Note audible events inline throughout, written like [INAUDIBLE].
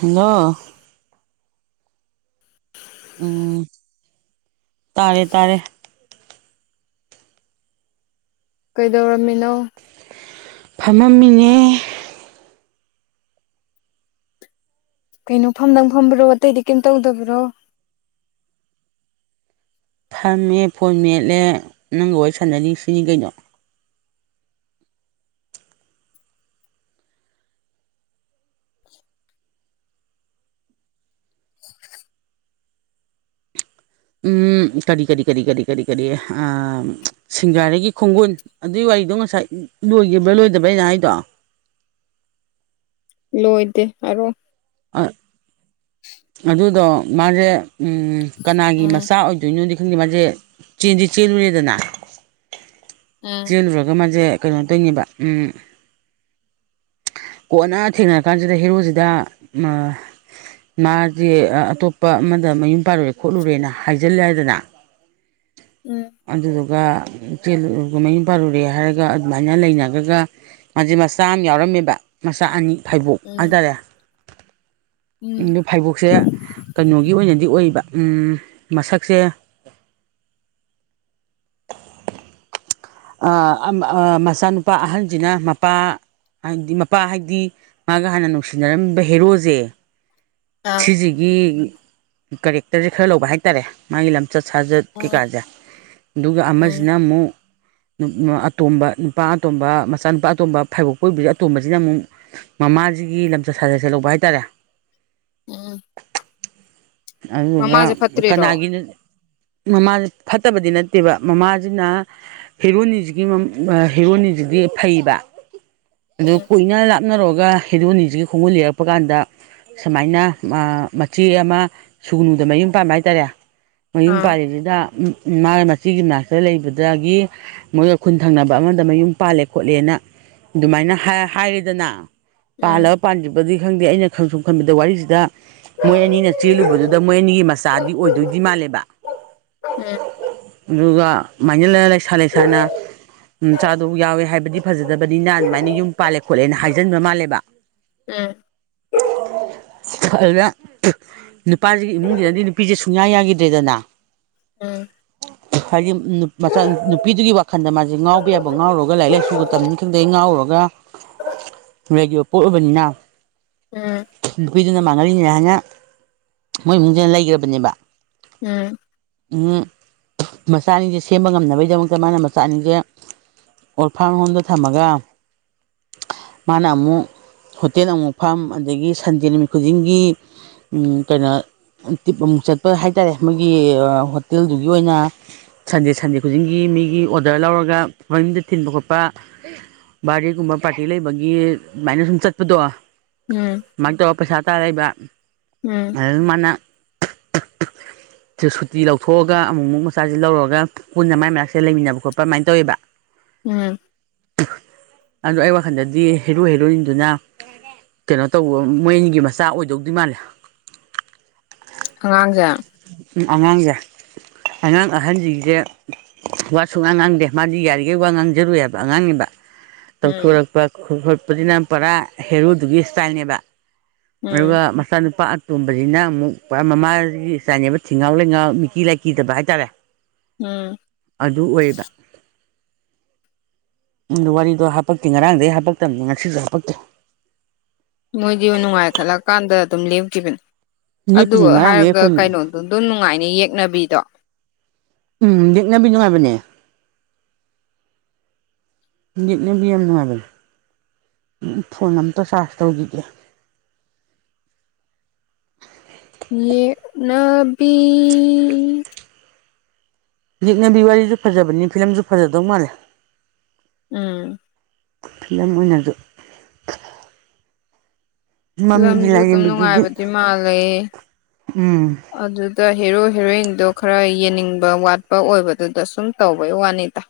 hello [INAUDIBLE] ꯎꯝ ꯇꯥꯔꯦ ꯇꯥꯔꯦ ꯀꯩꯗꯧꯔꯝꯃꯤꯅꯣ ꯐꯝꯃꯝꯃꯤꯅꯦ ꯀꯩꯅꯣ ꯐꯝꯗꯪ ꯐꯝꯕ꯭ꯔꯣ ꯑꯇꯩꯗꯤ ꯀꯔꯤꯝ ꯇꯧꯗꯕ꯭ꯔꯣ ꯐꯝꯃꯦ ꯐꯣꯟ ꯃꯦꯠꯂꯦ ꯅꯪꯒ ꯋꯥꯔꯤ ꯁꯥꯟꯅꯔꯤ ꯁꯤꯅꯤ ꯀꯩꯅꯣ ꯎꯝ ꯀꯔꯤ ꯀꯔꯤ ꯀꯔꯤ ꯀꯔꯤ ꯀꯔꯤ ꯀꯔꯤ ꯁꯤꯡꯒꯔꯩꯒꯤ ꯈꯣꯡꯒꯨꯟ ꯑꯗꯨꯏ ꯋꯥꯔꯤꯗꯣ ꯉꯁꯥꯏ ꯂꯣꯏꯈꯤꯕ꯭ꯔꯥ ꯂꯣꯏꯗꯕ꯭ꯔꯅ ꯑꯩꯅꯥ ꯍꯥꯏꯗꯣ ꯂꯣꯏꯗꯦ ꯑꯣ ꯑ ꯎ ꯑꯗꯨꯗꯣ ꯃꯥꯁꯦ ꯎꯝ ꯀꯅꯥꯒꯤ ꯃꯆꯥ ꯑꯣꯏꯗꯣꯏꯅꯣꯗꯤ ꯈꯪꯗꯦ ꯃꯥꯁꯦ ꯆꯦꯟꯗꯤ ꯆꯦꯜꯂꯨꯔꯦꯗꯅ ꯆꯦꯜꯂꯨꯔꯒ ꯃꯥꯁꯦ ꯀꯩꯅꯣ ꯇꯧꯏꯅꯦꯕ ꯎꯝ ꯀꯣꯟꯅ ꯊꯦꯡꯅꯔ ꯀꯥꯟꯁꯤꯗ ꯍꯦꯔꯣꯁꯤꯗ ꯃꯥ ꯃꯥꯁꯦ ꯑꯇꯣꯞꯄ ꯑꯃꯗ ꯃꯌꯨꯝ ꯄꯥꯜꯂꯨꯔꯦ ꯈꯣꯠꯂꯨꯔꯦꯅ ꯍꯥꯏꯖꯤꯜꯂꯦ ꯍꯥꯏꯗꯅ [UNINTELLIGIBLE] ꯎꯝ ꯑꯗꯨꯗꯨꯒ ꯆꯦꯜꯂꯨꯔꯒ ꯃꯌꯨꯝ ꯄꯥꯜꯂꯨꯔꯦ ꯍꯥꯏꯔꯒ ꯑꯗꯨꯃꯥꯏꯅ ꯂꯩꯅꯒ꯭ꯔꯒ ꯃꯥꯁꯦ ꯃꯆꯥ ꯑꯃ ꯌꯥꯎꯔꯝꯃꯦꯕ ꯃꯆꯥ ꯑꯅꯤ ꯐꯥꯏꯕꯣꯛ ꯍꯥꯏꯇꯥꯔꯦ ꯑꯗꯨ ꯐꯩꯕꯣꯛꯁꯦ ꯀꯩꯅꯣꯒꯤ ꯑꯣꯏꯅꯗꯤ ꯑꯣꯏꯕ ꯎꯝ ꯃꯁꯛꯁꯦ [UNINTELLIGIBLE] ꯑ ꯃꯆꯥꯅꯨꯄꯥ ꯑꯍꯟꯁꯤꯅ ꯃꯄꯥ ꯍꯥꯏꯗꯤ ꯃꯄꯥ ꯍꯥꯏꯗꯤ ꯃꯥꯒ ꯍꯥꯟꯅ ꯅꯨꯡꯁꯤꯅꯔꯝꯃꯤꯝꯕ ꯍꯦꯔꯣꯁꯦ ꯁꯤꯁꯤꯒꯤ ꯀꯦꯔꯦꯛꯇꯔꯁꯦ ꯈꯔ ꯂꯧꯕ ꯍꯥꯏꯇꯥꯔꯦ ꯃꯥꯒꯤ ꯂꯝꯆꯠ ꯁꯥꯖꯠ ꯀꯩꯀꯥꯁꯦ ꯑꯗꯨꯒ ꯑꯃꯁꯤꯅ ꯑꯃꯨꯛ ꯑꯇꯣꯝꯕ ꯅꯨꯄꯥ ꯑꯇꯣꯝꯕ ꯃꯆꯥꯅꯨꯄꯥ ꯑꯇꯣꯝꯕ ꯐꯥꯏꯕꯣꯛꯄ ꯄꯣꯛꯏꯕꯁꯤ ꯑꯇꯣꯝꯕꯁꯤꯅ ꯑꯃꯨꯛ ꯃꯃꯥꯁꯤꯒꯤ ꯂꯝꯆꯠ ꯁꯥꯖꯠꯁꯠꯁꯦ ꯂꯧꯕ ꯍꯥꯏꯇꯥꯔꯦ ꯎꯝ ꯑꯗꯨꯗꯨꯒ ꯀꯅꯥꯒꯤꯅꯣ ꯃꯃꯥꯥꯁꯦ ꯐꯠꯇꯕꯗꯤ ꯅꯠꯇꯦꯕ ꯃꯃꯥꯁꯤꯅ ꯍꯦꯔꯣꯅꯤꯖꯤꯒꯤ ꯃꯝ ꯑꯥ ꯍꯦꯔꯣꯅꯤꯖꯤꯗꯤ ꯐꯩꯕ ꯑꯗꯨ ꯎꯝ ꯀꯣꯏꯅꯔꯛ ꯅꯔꯣꯒ ꯍꯦꯔꯣꯅꯤꯖꯤ ꯈꯣꯡꯒꯨꯜ ꯂꯤꯔꯛꯄ ꯀꯥꯟꯗ ꯁꯨꯃꯥꯏꯅ ꯑꯥ ꯃꯆꯦ ꯑꯃ ꯁꯨꯒꯨꯅꯨꯗ ꯃꯌꯨꯝ ꯄꯥꯟꯕ ꯍꯥꯏꯇꯥꯔꯦ ꯃꯌꯨꯝ ꯑꯥ ꯄꯥꯜꯂꯤꯖꯤꯗ ꯎꯝ ꯃꯥꯅ ꯃꯆꯦꯒꯤ ꯅꯥꯛꯇ ꯂꯩꯕꯗꯥꯒꯤ ꯃꯣꯏꯒ ꯈꯨꯟ ꯊꯪꯅꯕ ꯑꯃꯗ ꯃꯌꯨꯝ ꯄꯥꯜꯂꯦ ꯈꯣꯠꯂꯦꯅ ꯑꯗꯨꯃꯥꯏꯅ ꯍꯥꯏ ꯍꯥꯏꯔꯦꯗꯅ ꯎꯝ ꯄꯥꯜꯂ ꯄꯥꯟꯗ꯭ꯔꯤꯕꯥꯗꯤ ꯈꯪꯗꯦ ꯑꯩꯅ ꯈꯪ ꯁꯨꯝ ꯈꯟꯕꯗ ꯋꯥꯔꯤꯖꯤꯗ ꯃꯣꯏ ꯑꯅꯤꯅ ꯆꯦꯜꯂꯨꯕ ꯑꯗ ꯃꯣꯏꯅꯤꯒꯤ ꯃꯆꯥꯗꯤ ꯑꯣꯏꯗꯣꯏꯗꯤ ꯃꯥꯜꯂꯦꯕ ꯎꯝ ꯑꯗꯨꯒ ꯃꯥꯏꯅꯂꯩ ꯂꯩꯁꯥ ꯂꯩꯁꯥꯅ ꯎꯝ ꯆꯥꯗꯣ ꯌꯥꯎꯋꯦ ꯍꯥꯏꯕꯗꯤ ꯐꯖꯗꯕꯅꯤꯅ ꯑꯗꯨꯃꯥꯏꯅ ꯌꯨꯝ ꯄꯥꯜꯂꯦ ꯈꯣꯠꯂꯦꯅ ꯍꯥꯏꯖꯟꯕ ꯃꯥꯜꯂꯦꯕ ꯎꯝ [UNINTELLIGIBLE] ꯅꯨꯄꯥꯖꯤꯒꯤ ꯏꯃꯨꯡꯖꯤꯗꯗꯤ ꯅꯨꯄꯤꯖꯦ ꯁꯨꯡꯌꯥ ꯌꯥꯒꯤꯗ꯭ꯔꯦꯗꯅꯥ ꯎꯝ [UNINTELLIGIBLE] ꯍꯥꯏꯗꯤ ꯅꯨꯞ ꯃꯆꯥ ꯅꯨꯞ ꯅꯨꯄꯤꯗꯨꯒꯤ ꯋꯥꯈꯟꯗ ꯃꯥꯖꯦ ꯉꯥꯎꯕ ꯌꯥꯕ ꯉꯥꯎꯔꯨꯔꯒ ꯂꯥꯏꯔꯤꯛ ꯂꯥꯏꯁꯨꯒ ꯇꯝꯅꯤ ꯈꯪꯗꯩ ꯉꯥꯎꯔꯨꯔꯒꯥ ꯂꯩꯒꯤꯕ ꯄꯣꯠ ꯑꯣꯏꯕꯅꯤꯅ ꯎꯝ ꯅꯨꯄꯤꯗꯨꯅ ꯃꯥꯡꯍꯜꯂꯤꯅꯦ ꯍꯥꯏꯅ ꯃꯣꯏ ꯏꯃꯨꯡꯖꯤꯅ ꯂꯩꯒ꯭ꯔꯥꯕꯅꯦꯕ ꯎꯝ ꯎꯝ ꯃꯆꯥ ꯑꯅꯤꯁꯦ ꯁꯦꯝꯕ ꯉꯝꯅꯕꯩꯗꯃꯛꯇ ꯃꯥꯅ ꯃꯆꯥꯑꯅꯤꯁꯦ ꯑꯣꯔꯐꯥꯝ ꯍꯣꯝꯗ ꯊꯝꯃꯒ ꯃꯥꯅ ꯑꯃꯨꯛ ꯍꯣꯇꯦꯜ ꯑꯃꯨꯛ ꯐꯝ ꯑꯗꯒꯤ ꯁꯟꯗꯦ ꯅꯨꯃꯤꯠ ꯈꯨꯗꯤꯡꯒꯤ ꯎꯝ ꯀꯩꯅꯣ ꯇꯤꯞ ꯑꯃꯨꯛ ꯆꯠꯄ ꯍꯥꯏ ꯇꯥꯔꯦ ꯃꯣꯏꯒꯤ ꯍꯣꯇꯦꯜꯗꯨꯒꯤ ꯑꯣꯏꯅ ꯁꯟꯗꯦ ꯁꯟꯗꯦ ꯈꯨꯗꯤꯡꯒꯤ ꯃꯤꯒꯤ ꯑꯣꯔꯗꯔ ꯂꯧꯔꯒ ꯃꯌꯨꯝꯗ ꯊꯤꯟꯕ ꯈꯣꯠꯄ ꯕꯥꯔꯗꯦꯒꯨꯝꯕ ꯄꯥꯔꯇꯤ ꯂꯩꯕꯒꯤ ꯑꯗꯨꯃꯥꯏꯅ ꯁꯨꯝ ꯆꯠꯄꯗꯣ ꯅꯣꯌꯦ ꯃꯥꯏ ꯇꯧꯔ ꯄꯩꯁꯥ ꯇꯥ ꯂꯩꯕ ꯎꯝ ꯑꯗꯨ ꯃꯥꯅ ꯁꯨꯇꯤ ꯂꯧꯊꯣꯛꯑꯒ ꯑꯃꯨꯛ ꯃꯨꯛ ꯃꯆꯥꯖꯤ ꯂꯧꯔꯨꯔꯒ ꯄꯨꯟꯅ ꯃꯥꯏ ꯃꯅꯥꯛꯁꯦ ꯂꯩꯃꯤꯟꯅꯕ ꯈꯣꯠꯄ ꯑꯃꯥꯏ ꯇꯧꯋꯦꯕ [UNINTELLIGIBLE] ꯑꯗꯣ ꯑꯩ ꯋꯥꯈꯟꯗꯗꯤ ꯍꯦꯔꯣ ꯍꯦꯔꯣꯅꯤꯗꯨꯅ ꯀꯩꯅꯣ ꯇꯧꯕ ꯃꯣꯏ ꯑꯅꯤꯒꯤ ꯃꯆꯥ ꯑꯣꯏꯗꯧꯗꯤ ꯃꯥꯜꯂꯦ ꯑꯉꯥꯡꯖꯦ ꯎꯝ ꯑꯉꯥꯡꯖꯦ ꯑꯉꯥꯡ ꯑꯍꯟꯖꯤꯖꯦ ꯋꯥ ꯁꯨꯉꯥꯡ ꯉꯥꯡꯗꯦ ꯃꯥꯗꯤ ꯌꯥꯔꯤꯒꯩ ꯋꯥ ꯉꯥꯡꯖꯔꯣꯏ ꯍꯥꯏꯕ ꯑꯉꯥꯡꯅꯤꯕ ꯎꯝ ꯇꯧꯊꯣꯔꯛꯄ ꯈ ꯈꯣꯠꯄꯁꯤꯅ ꯄꯨꯔꯥ ꯍꯦꯔꯣꯗꯨꯒꯤ ꯏꯁꯇꯥꯏꯜꯅꯦꯕ ꯎꯝ ꯑꯗꯨꯒ ꯏꯆꯥꯅꯨꯄꯥ ꯑꯇꯣꯝꯕꯖꯤꯅ ꯑꯃꯨꯛ ꯄꯨꯔꯥ ꯃꯃꯥꯖꯤꯒꯤ ꯆꯥꯅꯦꯕ ꯊꯤꯉꯥꯎ ꯂꯩꯉꯥꯎ ꯃꯤꯀꯤ ꯂꯥꯏꯀꯤꯗꯕ ꯍꯥꯏꯇꯥꯔꯦ ꯎꯝ ꯑꯗꯨ ꯑꯣꯏꯌꯦꯕ ꯎꯝ ꯋꯥꯔꯤꯗꯣ ꯍꯥꯄꯛꯇꯦ ꯉꯔꯥꯡꯗꯩ ꯍꯥꯄꯛꯇꯝꯅꯤ ꯉꯁꯤꯖꯨ ꯍꯥꯄꯛꯇꯦ ꯃꯣꯏꯗꯤ ꯅꯨꯡꯉꯥꯏꯈꯠꯂꯛꯀꯥꯟꯗ ꯑꯗꯨꯝ ꯂꯦꯞꯈꯤꯕꯅꯦ ꯑꯗꯨ ꯂꯦꯞꯄꯤꯅꯤ ꯉꯔꯥꯡ ꯍꯥꯏꯔꯒ ꯂꯦꯞꯄꯅꯤ ꯀꯩꯅꯣ ꯑꯗꯨꯝ ꯅꯨꯡꯉꯥꯏꯅꯦ ꯌꯦꯛꯅꯕꯤꯗꯣ ꯎꯝ ꯌꯦꯛꯅꯕꯤ ꯅꯨꯡꯉꯥꯏꯕꯅꯦ ꯌꯦꯛꯅꯕꯤ ꯌꯥꯝ ꯅꯨꯡꯉꯥꯏꯕꯅꯦ ꯐꯣꯟ ꯑꯝꯇ ꯆꯥꯔꯖ ꯇꯧꯈꯤꯒꯦ ꯌꯦꯛꯅꯕꯤ ꯌꯦꯛꯅꯕꯤ ꯋꯥꯔꯤꯁꯨ ꯐꯖꯕꯅꯤꯅ ꯐꯤꯂꯝꯁꯨ ꯐꯥꯖꯗꯧ ꯃꯥꯜꯂꯦ ꯎꯝ ꯐꯤꯂꯝ ꯑꯣꯏꯅ ꯑꯗꯨꯝ ꯃꯃꯤꯒꯤ ꯐꯤꯂꯝꯁꯨ ꯑꯗꯨꯝ ꯂꯥꯏꯔꯦꯝꯕꯤꯗꯨꯗꯤ ꯅꯨꯡꯉꯥꯏꯕꯗꯤ ꯃꯥꯜꯂꯦ ꯎꯝ ꯑꯗꯨꯗ ꯍꯦꯔꯣ ꯍꯦꯔꯣꯏꯟꯗꯣ ꯈꯔ ꯌꯦꯡꯅꯤꯡꯕ ꯋꯥꯠꯄ ꯑꯣꯏꯕꯗꯨꯗ ꯁꯨꯝ ꯇꯧꯕꯩ ꯋꯥꯅꯤꯗ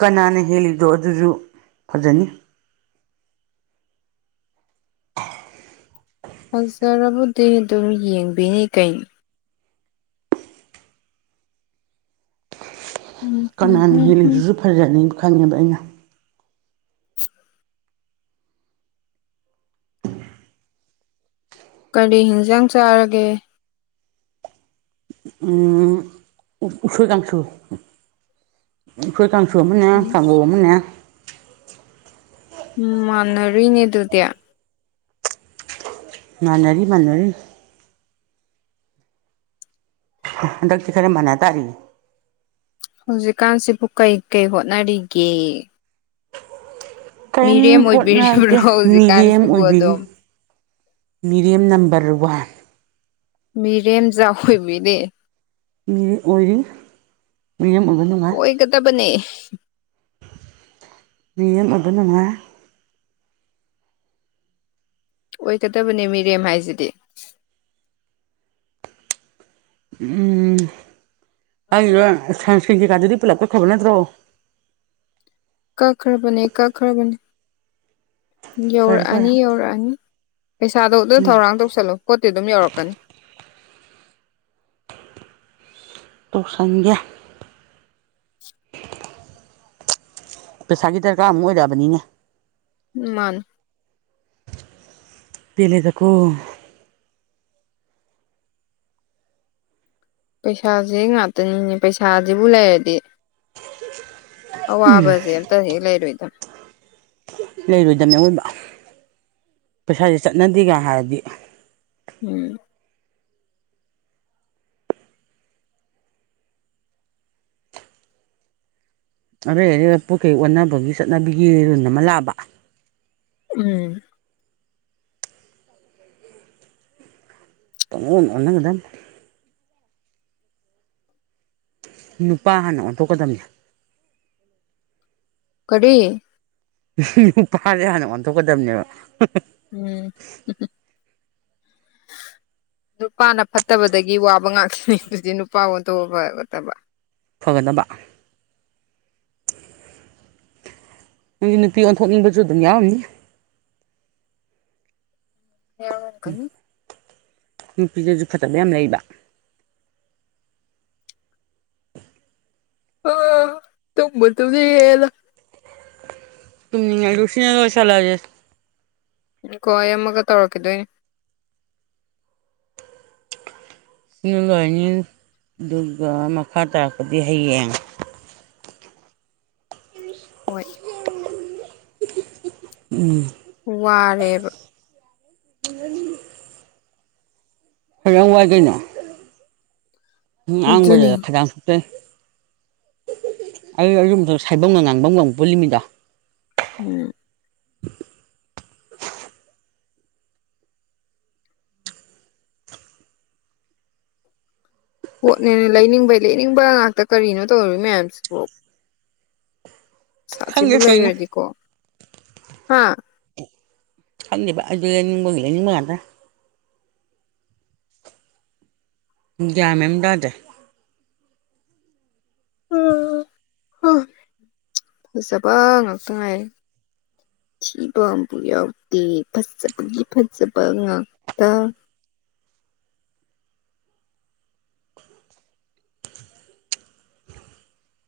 ꯀꯅꯥꯅ ꯍꯦꯜꯂꯤꯗꯣ ꯑꯗꯨꯁꯨ ꯐꯥꯖꯅꯤ ꯐꯥꯖꯔꯕꯨꯗꯤ ꯑꯗꯨꯝ ꯌꯦꯡꯕꯤꯅꯤ ꯀꯩꯅꯣ ꯎꯝ ꯎꯝ ꯀꯅꯥꯅ ꯎꯝ ꯎꯝ ꯍꯦꯜꯂꯤꯗꯨꯁꯨ ꯐꯥꯖꯅꯤ ꯈꯪꯉꯦꯕ ꯑꯩꯅ ꯀꯔꯤ ꯍꯤꯟꯖꯥꯡ ꯆꯥꯔꯒꯦ ꯎꯝ ꯎꯁꯣꯏ ꯀꯥꯡꯁꯨ ꯎꯁꯣꯏ ꯀꯥꯡꯁꯨ ꯑꯃꯅꯦ ꯀꯥꯡꯍꯧ ꯑꯃꯅꯦ ꯃꯥꯟꯅꯔꯤꯅꯦ ꯑꯗꯨꯗꯤ ꯃꯥꯟꯅꯔꯤ ꯃꯥꯟꯅꯔꯤ ꯍꯟꯗꯛꯇꯤ ꯈꯔ ꯃꯥꯟꯅ ꯇꯥꯔꯤꯌꯦ ꯍꯧꯖꯤꯛꯀꯥꯟꯁꯤꯕꯨ ꯀꯩ ꯀꯩ ꯍꯣꯠꯅꯔꯤꯒꯦ ꯀꯔꯤꯝ ꯃꯤꯔꯦꯝ ꯑꯣꯏꯕꯤꯔꯤꯕ꯭ꯔꯣ ꯍꯣꯠꯅꯗꯦ ꯃꯤꯔꯦꯝ ꯍꯧꯖꯤꯛꯀꯥꯟꯁꯤꯕꯨ ꯑꯣꯏꯕꯤꯔꯤ ꯑꯗꯨꯝ ꯃꯤꯔꯦꯝ ꯅꯝꯕꯔ ꯋꯥꯟ ꯃꯤꯔꯦꯝꯖꯥꯎ ꯑꯣꯏꯕꯤꯔꯤ ꯃꯤꯔꯦꯝ ꯑꯣꯏꯔꯤ ꯃꯤꯔꯦꯝ ꯑꯣꯏꯕ ꯅꯨꯡꯉꯥꯢ ꯑꯣꯢꯒꯗꯕꯅꯦ ꯃꯤꯔꯦꯝ ꯑꯣꯏꯕ ꯅꯨꯡꯉꯥꯏ ꯑꯣꯏꯒꯗꯕꯅꯦ ꯃꯤꯔꯦꯝ ꯍꯥꯏꯁꯤꯗꯤ ꯎꯝ ꯑꯩꯩꯅ ꯁꯟꯀ꯭ꯔꯤꯟ ꯀꯩꯀꯥꯗꯨꯗꯤ ꯄꯨꯂꯞ ꯀꯛꯈ꯭ꯔꯕ ꯅꯠꯇ꯭ꯔꯣ ꯀꯛꯈ꯭ꯔꯕꯅꯦ ꯀꯛꯈ꯭ꯔꯕꯅꯦ ꯐꯔꯦ ꯐꯔꯦ ꯌꯧꯔꯛꯑꯅꯤ ꯌꯧꯔꯛꯑꯅꯤ ꯄꯩꯁꯥꯗꯣ ꯑꯗꯨ ꯊꯧꯔꯥꯡ ꯇꯧꯁꯜꯂꯨ ꯄꯣꯠꯇꯤ ꯑꯗꯨꯝ ꯌꯧꯔꯛꯀꯅꯤ ꯇꯧꯁꯤꯟꯒꯦ ꯄꯩꯁꯥꯒꯤ ꯗꯔꯀꯥꯔ ꯑꯃꯨꯛ ꯑꯣꯏꯔꯛꯑꯕꯅꯤꯅꯦ ꯃꯥꯅꯦ ꯄꯦꯂꯦꯗꯀꯣ ꯄꯩꯁꯥꯁꯦ ꯉꯥꯛꯇꯅꯤꯅꯦ ꯄꯩꯁꯥꯁꯤꯕꯨ ꯂꯩꯔꯗꯤ ꯑꯋꯥꯕꯁꯦ ꯑꯝꯇ ꯍꯦꯛ ꯂꯩꯔꯣꯏꯗ ꯂꯩꯔꯣꯏꯗꯕꯅꯦ ꯑꯥꯑꯣꯏꯕ ꯄꯩꯁꯥꯁꯦ ꯆꯠꯅꯗꯦꯒ ꯍꯥꯏꯔꯗꯤ ꯎꯝ ꯑꯗꯩ ꯄꯣꯠꯈꯩ ꯑꯣꯟꯅꯕꯒꯤ ꯆꯠꯅꯕꯤꯒꯤ ꯔꯨꯟ ꯑꯃ ꯂꯥꯛꯑꯕ ꯎꯝ ꯄꯪꯑꯣꯟ ꯑꯣꯟꯅꯒꯗꯝꯅꯤ ꯅꯨꯄꯥ ꯍꯥꯟꯅ ꯑꯣꯟꯊꯣꯛꯀꯗꯕꯅꯦ ꯀꯔꯤ ꯅꯨꯄꯥꯁꯦ ꯍꯥꯟꯅ ꯑꯣꯟꯊꯣꯛꯀꯗꯕꯅꯦꯕ ꯎꯝ [INAUDIBLE] ꯅꯨꯄꯥꯅ ꯐꯠꯇꯕꯗꯒꯤ ꯋꯥꯕ ꯉꯥꯛꯇꯅꯤ ꯅꯨꯄꯥ ꯑꯣꯟꯊꯣꯛꯒꯗꯕꯅꯤ ꯐꯒꯗꯕ ꯑꯗꯨꯗꯤ ꯅꯨꯄꯤ ꯑꯣꯟꯊꯣꯛꯅꯤꯡꯕꯁꯨ ꯑꯗꯨꯝ ꯌꯥꯎꯔꯝꯅꯤ ꯌꯥꯎꯔꯝ ꯀꯅꯤ ꯅꯨꯄꯤꯗꯁꯨ ꯐꯖꯕ ꯌꯥꯝ ꯂꯩꯕ ꯑ ꯇꯨꯝꯕꯨ ꯇꯨꯝꯅꯤꯡꯉꯛꯑꯦꯗ ꯎꯝ ꯉꯥꯏꯈꯣ ꯁꯤꯅ ꯂꯣꯏꯁꯤꯟꯂꯁꯦ ꯉꯥꯏꯈꯣ ꯑꯩ ꯑꯃꯒ ꯇꯧꯔꯛꯀꯗꯣꯏꯅꯦ ꯁꯤꯅ ꯂꯣꯏꯔꯅꯤ ꯑꯗꯨꯒ ꯃꯈꯥ ꯇꯥꯔꯛꯄꯗꯤ ꯍꯌꯦꯡ ꯍꯣꯏ ꯎꯝ ꯋꯥꯔꯦꯕ [UNINTELLIGIBLE] ꯀꯩꯗꯧ ꯋꯥꯗꯣꯏꯅꯣ ꯑꯗꯨꯅꯤ ꯉꯥꯡꯕꯗꯗ ꯈꯗꯥꯡ ꯆꯣꯛꯊꯩ ꯑꯩ ꯑꯗꯨꯏ [UNINTELLIGIBLE] ꯉꯥꯡꯕꯝꯒ ꯑꯃꯨꯛ ꯄꯨꯟꯂꯤꯃꯤꯗꯣ ꯎꯝ [INAUDIBLE] ꯄꯣꯠꯅꯦꯅ ꯂꯩꯅꯤꯡꯕꯩ ꯂꯩꯅꯤꯡꯕ ꯉꯥꯛꯇ ꯀꯔꯤꯅꯣ ꯇꯧꯔꯤꯕ ꯃꯌꯥꯝꯁꯤꯕꯨ ꯈꯪꯗꯦ ꯄꯩꯁꯥꯁꯤꯕꯨ ꯀꯩꯅꯣ ꯂꯩꯔꯗꯤꯀꯣ ꯍꯥ ꯈꯪꯗꯦꯗ ꯑꯩꯗꯤ ꯂꯩꯅꯤꯡꯕꯒꯤ ꯂꯩꯅꯤꯡꯕ ꯉꯥꯛꯇ ꯒ꯭ꯌꯥꯟ ꯃꯦꯟ ꯑꯝ ꯇꯥꯗ꯭ꯔꯦ [INAUDIBLE] ꯐꯖꯕ ꯉꯥꯛꯇ ꯉꯥꯏꯔꯦ ꯑꯊꯤꯕ ꯑꯝꯕꯨ ꯌꯥꯎꯗꯦ ꯐꯖꯕꯒꯤ ꯐꯖꯕ ꯉꯥꯛꯇ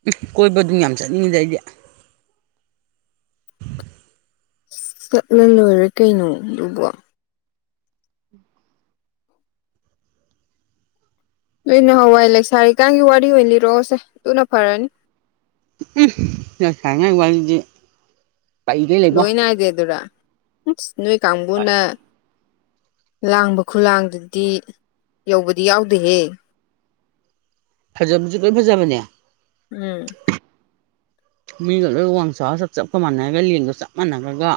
ꯎꯝ ꯀꯣꯏꯕ ꯗꯨꯝ ꯌꯥꯝ ꯆꯠꯅꯤꯡꯉꯤꯗ ꯑꯩꯗꯤ ꯆꯠꯂ ꯂꯣꯏꯔꯦ ꯀꯩꯅꯣ ꯑꯗꯨꯕꯣ ꯅꯣꯏ ꯅꯍꯥꯟꯋꯥꯏ ꯂꯩꯁꯥꯔꯤꯀꯥꯟꯒꯤ ꯋꯥꯔꯤ ꯑꯣꯏꯅ ꯂꯤꯔꯛꯑꯣꯁꯦ ꯑꯗꯨꯅ ꯐꯔꯅꯤ ꯂꯩꯁꯥꯔꯤꯉꯩ ꯋꯥꯔꯤꯗꯤ ꯄꯩꯒꯩ ꯂꯩꯕꯣ ꯂꯣꯏ ꯅꯥꯏꯗꯦꯗꯨꯔ ꯑꯁ ꯅꯣꯏ ꯀꯥꯡꯕꯨꯅ ꯂꯥꯡꯕ ꯈꯨꯂꯥꯡꯗꯨꯗꯤ ꯌꯧꯕꯗꯤ ꯌꯥꯎꯗꯦꯍꯦ ꯐꯖꯕꯁꯨ ꯂꯣꯏ ꯐꯖꯕꯅꯦ ꯎꯝ [INAUDIBLE] ꯃꯤꯒ ꯂꯣꯏ ꯋꯥꯡ ꯆꯥꯎ ꯆꯞ ꯆꯞꯀ ꯃꯥꯟꯅꯔꯒ ꯂꯦꯡꯒ ꯆꯞ ꯃꯥꯟꯅꯔꯒ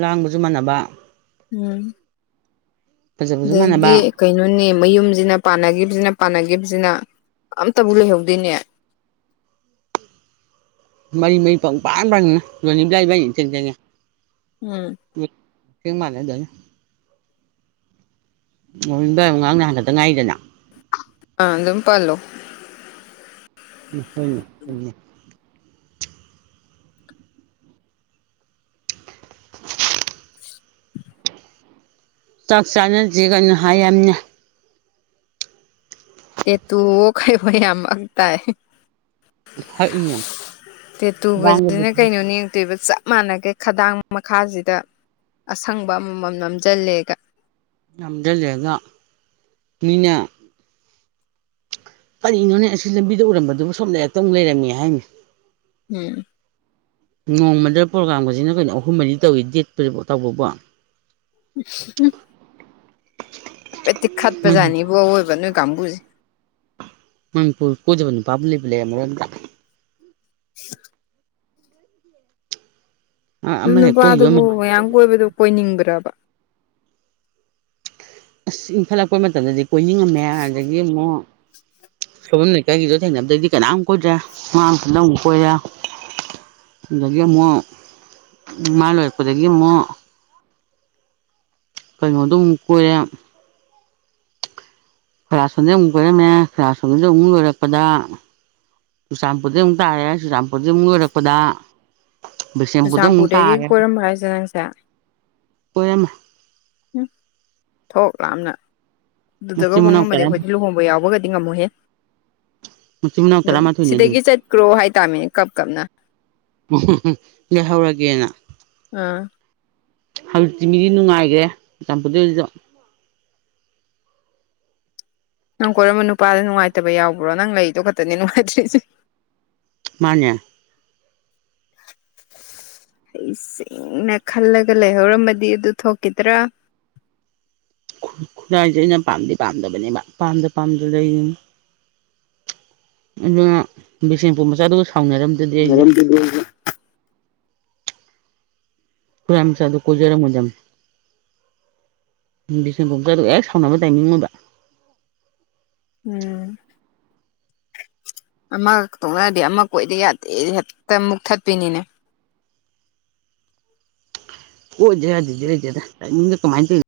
ꯂꯥꯡꯕꯁꯨ ꯃꯥꯟꯅꯕ ꯎꯝ ꯐꯖꯕꯁꯨ ꯑꯗꯩꯗꯤ ꯃꯥꯟꯅꯕ ꯀꯩꯅꯣꯅꯦ ꯃꯌꯨꯝꯁꯤꯅ ꯄꯥꯟꯅꯈꯤꯕꯁꯤꯅ ꯄꯥꯟꯅꯈꯤꯕꯁꯤꯅ ꯑꯝꯇꯕꯨ ꯂꯩꯍꯧꯗꯦꯅꯦ ꯃꯔꯤ ꯃꯔꯤ ꯄꯪꯄꯥꯟ ꯄꯥꯟꯅꯩ ꯔꯣꯅꯤꯕꯂꯥ ꯏꯕꯥꯅꯤꯅ ꯏꯊꯦꯡ ꯊꯦꯡꯉꯦ ꯎꯝ [UNINTELLIGIBLE] ꯃꯥꯟꯅꯗꯣꯏꯅꯦ [UNINTELLIGIBLE] ꯉꯔꯥꯡ ꯅꯍꯥꯟ ꯈꯛꯇ ꯉꯥꯏꯔꯤꯗꯅ ꯑꯪ ꯑꯗꯨꯝ ꯄꯜꯂꯣ ꯎꯝ ꯍꯣꯏꯅꯦ ꯆꯨꯝꯃꯤ ꯆꯥꯛ ꯆꯥꯅꯁꯤ ꯀꯥꯏꯅ ꯍꯥꯏ ꯍꯥꯏꯃꯤ ꯇꯦ ꯇꯨ ꯑꯣ ꯀꯩ ꯑꯣ ꯌꯥꯝ ꯃꯪ ꯇꯥꯏ ꯍꯛꯏꯅꯦ ꯂꯥꯡꯕꯕꯨ ꯇꯦꯇꯨꯒꯁꯤꯅ ꯀꯩꯅꯣꯅꯦ ꯇꯣꯏꯕ ꯆꯞ ꯃꯥꯟꯅꯒꯩ ꯈꯗꯥꯡ ꯃꯈꯥꯁꯤꯗ ꯑꯁꯪꯕ ꯑꯃꯃꯝ ꯅꯝꯁꯤꯜꯂꯦꯒ ꯅꯝꯖꯜꯂꯦꯒ ꯃꯤꯅ ꯀꯔꯤꯅꯣꯅꯦ ꯑꯁꯤ ꯂꯝꯕꯤꯗ ꯎꯔꯝꯕꯗꯨꯕꯨ ꯁꯣꯝ ꯂꯩꯔꯛꯇ ꯃꯨꯛ ꯂꯩꯔꯝꯃꯤ ꯍꯥꯏꯅꯤ ꯎꯝ ꯅꯣꯡꯃꯗ ꯄ꯭ꯔꯣꯒꯥꯝꯒꯁꯤꯅ ꯀꯩꯅꯣ ꯑꯍꯨꯝ ꯃꯔꯤ ꯇꯧꯏ ꯗꯦꯠ ꯄꯗꯕꯨ ꯇꯧꯕꯕꯣ ꯍꯝ ꯍꯥꯏꯐꯦꯠꯇꯤ ꯈꯠꯄꯖꯥꯅꯤꯕꯨ ꯑꯋꯣꯏꯕ ꯅꯣꯏ ꯀꯥꯡꯕꯨꯁꯦ ꯃꯅꯤꯄꯨꯔ ꯀꯣꯏꯗꯕ ꯅꯨꯄꯥꯕꯨ ꯂꯩꯕꯨ ꯂꯩꯔꯝꯃꯔꯣꯏ ꯅꯠꯇ꯭ꯔꯥ [INAUDIBLE] ꯑꯗꯨ ꯑꯃ ꯍꯦꯛ ꯀꯣꯏꯈꯤꯕ ꯅꯨꯄꯥꯗꯨꯕꯨ ꯃꯃꯥꯟꯅꯕꯒ ꯃꯌꯥꯝ ꯀꯣꯏꯕꯗꯨ ꯀꯣꯏꯅꯤꯡꯕ꯭ꯔꯕ ꯑꯁ ꯏꯪꯈꯠꯂꯛꯄ ꯃꯇꯝꯗꯗꯤ ꯀꯣꯏꯅꯤꯡꯉꯝꯃꯦ ꯑꯗꯒꯤ ꯑꯃꯨꯛ ꯁꯣꯏꯕꯝ ꯂꯩꯀꯥꯏꯒꯤꯗꯣ ꯊꯦꯡꯅꯕꯗꯒꯤꯗꯤ ꯀꯅꯥꯝ ꯀꯣꯏꯗ꯭ꯔꯦ ꯃꯥ ꯃꯊꯟꯇ ꯑꯃꯨꯛ ꯀꯣꯏꯔꯦ ꯑꯗꯒꯤ ꯑꯃꯨꯛ ꯃꯥꯥ ꯂꯣꯏꯔꯛꯄꯗꯒꯤ ꯑꯃꯨꯛ ꯀꯩꯅꯣꯗꯣ ꯑꯃꯨꯛ ꯀꯣꯏꯔꯦ ꯄꯦꯔꯥꯁꯣꯟꯗꯩ ꯑꯃꯨꯛ ꯀꯣꯏꯔꯝꯃꯦ ꯄꯦꯔꯥꯁꯣꯟꯗꯩꯩ ꯑꯃꯨꯛ ꯂꯣꯏꯔꯛꯄꯗꯥ ꯆꯨꯔꯆꯥꯟꯄꯨꯔꯗ ꯑꯃꯨꯛ ꯇꯥꯔꯦ ꯆꯨꯔꯆꯥꯟꯄꯨꯔꯗꯩ ꯑꯃꯨꯛ ꯂꯣꯏꯔꯛꯄꯗꯥ ꯕꯤꯁꯦꯝꯄꯨꯔꯗ ꯑꯃꯨꯛ ꯆꯨꯔꯆꯥꯟꯄꯨꯔꯗꯒꯤ ꯇꯥꯔꯦ ꯀꯣꯏꯔꯝꯕ ꯍꯥꯏꯁꯦ ꯅꯪꯁꯦ ꯀꯣꯏꯔꯝꯃꯦ ꯍꯝ ꯊꯣꯛ ꯌꯥꯝꯅ ꯑꯗꯨꯗꯒ ꯃꯆꯤꯟ ꯃꯅꯥꯎ ꯍꯣꯡꯉꯝꯃꯗꯤ ꯇꯔꯥ ꯑꯩꯈꯣꯏꯗꯤ ꯂꯨꯍꯣꯡꯕ ꯌꯥꯎꯕꯒꯗꯤ ꯉꯝꯃꯣꯢꯍꯦ ꯃꯆꯤꯟ ꯃꯅꯥꯎ ꯑꯗꯨꯝ ꯇꯔꯥꯃꯥꯊꯣꯏꯅꯦ ꯁꯤꯗꯒꯤ ꯑꯗꯨꯗꯤ ꯆꯠꯈ꯭ꯔꯣ ꯍꯥꯏꯇꯥꯝꯅꯤꯅꯦ ꯀꯞ ꯀꯞꯅ ꯎꯝ ꯍꯝ ꯍꯝ ꯂꯩꯍꯧꯔꯒꯦꯅ ꯑꯥ ꯍꯧꯖꯤꯛꯇꯤ ꯃꯤꯗꯤ ꯅꯨꯡꯉꯥꯏꯒ꯭ꯔꯦ ꯇꯥꯝꯄꯨꯗꯩꯖꯨ ꯅꯪ ꯀꯣꯏꯔꯝꯕ ꯅꯨꯄꯥꯗ ꯅꯨꯡꯉꯥꯏꯇꯕ ꯌꯥꯎꯕ꯭ꯔꯣ ꯅꯪ ꯂꯩꯗꯣ ꯈꯛꯇꯅꯦ ꯅꯨꯡꯉꯥꯏꯇ꯭ꯔꯤꯁꯦ ꯃꯥꯅꯦ ꯍꯩꯁꯤꯡꯅ ꯈꯜꯂꯒ ꯂꯩꯍꯧꯔꯝꯃꯗꯤ ꯑꯗꯨ ꯊꯣꯛꯈꯤꯗ꯭ꯔꯥ ꯈꯨ ꯈꯨꯔꯥꯏꯖꯦ ꯑꯩꯅ ꯄꯥꯝꯗꯤ ꯄꯥꯝꯗꯕꯅꯦꯕ ꯄꯥꯝꯗ ꯄꯥꯝꯗ ꯂꯩꯔꯤꯅꯤ ꯑꯗꯨꯅ ꯕꯤꯁꯦꯝꯄꯨꯔ ꯃꯆꯥꯗꯨꯒ ꯁꯥꯎꯅꯔꯝ ꯅꯔꯝꯗ꯭ꯔꯗꯤ ꯑꯩꯖꯨ ꯇ꯭ꯔꯥꯏꯞ ꯃꯆꯥꯗꯣ ꯀꯣꯏꯖꯔꯝꯃꯣꯏꯗꯕꯅꯦ ꯕꯤꯁꯦꯝꯄꯨꯔ ꯃꯆꯥꯗꯨꯒ ꯍꯦꯛ ꯁꯥꯎꯅꯕ ꯇꯥꯏꯃꯤꯡ ꯑꯣꯏꯕ ꯎꯝ ꯑꯃꯥ ꯇꯣꯛꯅꯔꯗꯤ ꯑꯃꯥ ꯀꯣꯏꯗ ꯌꯥꯗꯦ ꯍꯦꯛꯇ ꯃꯨꯛꯊꯠꯄꯤꯅꯤꯅꯦ ꯀꯣꯏꯗ ꯌꯥꯗꯦꯗꯤ ꯂꯩꯇꯦꯗ ꯇꯥꯏꯃꯤꯡꯗꯣ ꯀꯃꯥꯏꯅ ꯇꯧꯔꯤꯅꯣ